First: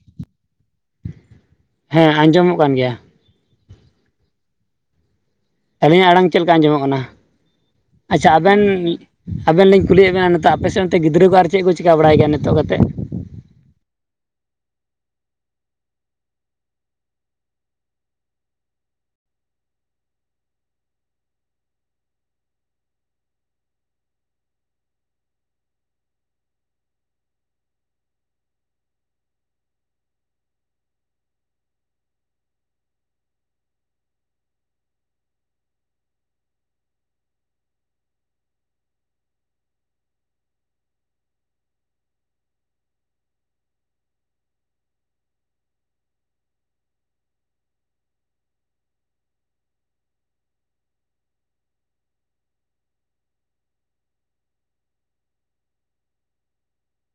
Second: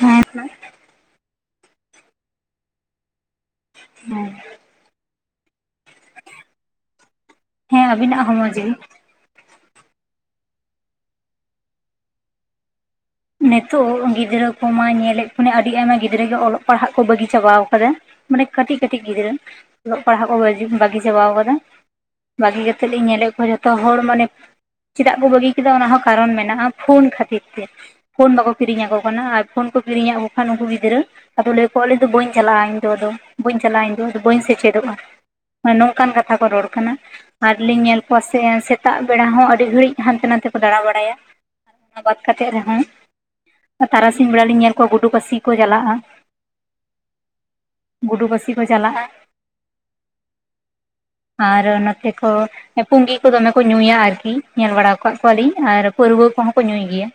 ᱦᱮᱸ ᱦᱮᱸ ᱦᱮᱸ ᱟᱸᱡᱚᱢᱚᱜ ᱠᱟᱱ ᱜᱮᱭᱟ᱾ ᱦᱮᱸ ᱟᱹᱞᱤᱧᱟᱜ ᱟᱲᱟᱝ ᱪᱮᱫ ᱞᱮᱠᱟ ᱟᱸᱡᱚᱢᱚᱜ ᱠᱟᱱᱟ᱾ ᱦᱮᱸ ᱟᱵᱤᱱᱟᱜ ᱟᱪᱪᱷᱟ ᱦᱚᱸ ᱢᱚᱸᱡᱽ ᱟᱵᱮᱱ ᱜᱮ ᱟᱵᱮᱱ ᱞᱤᱧ ᱠᱩᱞᱤᱭᱮᱫ ᱵᱮᱱᱟ ᱱᱤᱛᱚᱜ ᱟᱯᱮ ᱥᱮᱫ ᱜᱤᱫᱽᱨᱟᱹ ᱠᱚ ᱟᱨ ᱪᱮᱫ ᱠᱚ ᱪᱤᱠᱟ ᱵᱟᱲᱟᱭ ᱜᱮᱭᱟ ᱱᱤᱛᱚᱜ ᱠᱟᱛᱮᱜ᱾ ᱱᱤᱛᱳᱜ ᱜᱤᱫᱽᱨᱟᱹ ᱠᱚᱢᱟ ᱧᱮᱞᱮᱫ ᱠᱷᱚᱱᱤᱧ ᱟᱹᱰᱤ ᱟᱭᱢᱟ ᱜᱤᱫᱽᱨᱟᱹ ᱜᱮ, ᱚᱞᱚᱜ ᱯᱟᱲᱦᱟᱜ ᱠᱚ ᱵᱟᱹᱜᱤ ᱪᱟᱵᱟᱣ ᱟᱠᱟᱫᱟ᱾ ᱢᱟᱱᱮ ᱠᱟᱹᱴᱤᱡ ᱠᱟᱹᱴᱤᱡ, ᱜᱤᱫᱽᱨᱟᱹ ᱚᱞᱚᱜ ᱯᱟᱲᱦᱟᱜ ᱠᱚ ᱵᱟᱹᱜᱤ ᱵᱟᱹᱜᱤ ᱪᱟᱵᱟᱣ ᱠᱟᱫᱟ᱾ ᱵᱟᱹᱜᱤ ᱠᱟᱛᱮᱫ ᱞᱤᱧ ᱧᱮᱞᱮᱫ ᱠᱚᱣᱟ ᱡᱷᱚᱛᱚ ᱦᱚᱲ ᱢᱟᱱᱮ ᱪᱮᱫᱟᱜ ᱠᱚ ᱵᱟᱹᱜᱤ ᱠᱮᱫᱟ ᱚᱱᱟ ᱦᱚᱸ ᱠᱟᱨᱚᱱ ᱢᱮᱱᱟᱜᱼᱟ᱾ ᱯᱷᱳᱱ ᱠᱷᱟᱹᱛᱤᱨ ᱛᱮ ᱯᱷᱳᱱ ᱵᱟᱠᱚ ᱠᱤᱨᱤᱧ ᱟᱠᱚ ᱠᱟᱱᱟ, ᱟᱨ ᱯᱷᱳᱱ ᱠᱚ ᱠᱤᱨᱤᱧᱟᱫ ᱠᱚ ᱠᱷᱟᱱ ᱩᱱᱠᱩ ᱜᱤᱫᱽᱨᱟᱹ ᱟᱫᱚ ᱞᱟᱹᱭᱟ ᱠᱚ ᱟᱞᱮ ᱫᱚ ᱵᱟᱹᱧ ᱪᱟᱞᱟᱜᱼᱟ᱾ ᱤᱧ ᱫᱚ ᱟᱫᱚ ᱵᱟᱹᱧ ᱪᱟᱞᱟᱜᱼᱟ᱾ ᱤᱧ ᱫᱚ ᱟᱫᱚ ᱵᱟᱹᱧ ᱥᱮᱪᱮᱫᱚᱜᱼᱟ᱾ ᱱᱚᱝᱠᱟᱱ ᱠᱟᱛᱷᱟ ᱠᱚ ᱨᱚᱲ ᱠᱟᱱᱟ᱾ ᱟᱨ ᱞᱤᱧ ᱧᱮᱞ ᱠᱚᱣᱟ ᱥᱮ ᱥᱮᱛᱟᱜ ᱵᱮᱲᱟ ᱦᱚᱸ ᱟᱹᱰᱤ ᱜᱷᱟᱹᱲᱤᱡ ᱦᱟᱱᱛᱮ ᱱᱟᱛᱮ ᱠᱚ ᱫᱟᱸᱲᱟ ᱵᱟᱲᱟᱭᱟ᱾ ᱚᱱᱟ ᱵᱟᱫ ᱠᱟᱛᱮᱜ ᱨᱮᱦᱚᱸ ᱛᱟᱨᱟᱥᱤᱧ ᱵᱮᱲᱟ ᱞᱤᱧ ᱧᱮᱞ ᱠᱚᱣᱟ ᱜᱩᱰᱩ ᱯᱟᱥᱤ ᱠᱚ ᱪᱟᱞᱟᱜᱼᱟ᱾ ᱜᱩᱰᱩ ᱯᱟᱹᱥᱤ ᱠᱚ ᱪᱟᱞᱟᱜᱼᱟ [inaudible] ᱟᱨᱚ ᱱᱚᱛᱮ ᱠᱚ ᱯᱩᱸᱜᱤ ᱠᱚ ᱫᱚᱢᱮ ᱠᱚ ᱧᱩᱭᱟ ᱟᱨᱠᱤ ᱧᱮᱞ ᱵᱟᱲᱟ ᱟᱠᱟᱜ ᱠᱚᱣᱟᱞᱤᱧ ᱟᱨ ᱯᱟᱹᱨᱣᱟᱹ ᱠᱚᱦᱚᱸ ᱠᱚ ᱧᱩᱭ ᱜᱮᱭᱟ᱾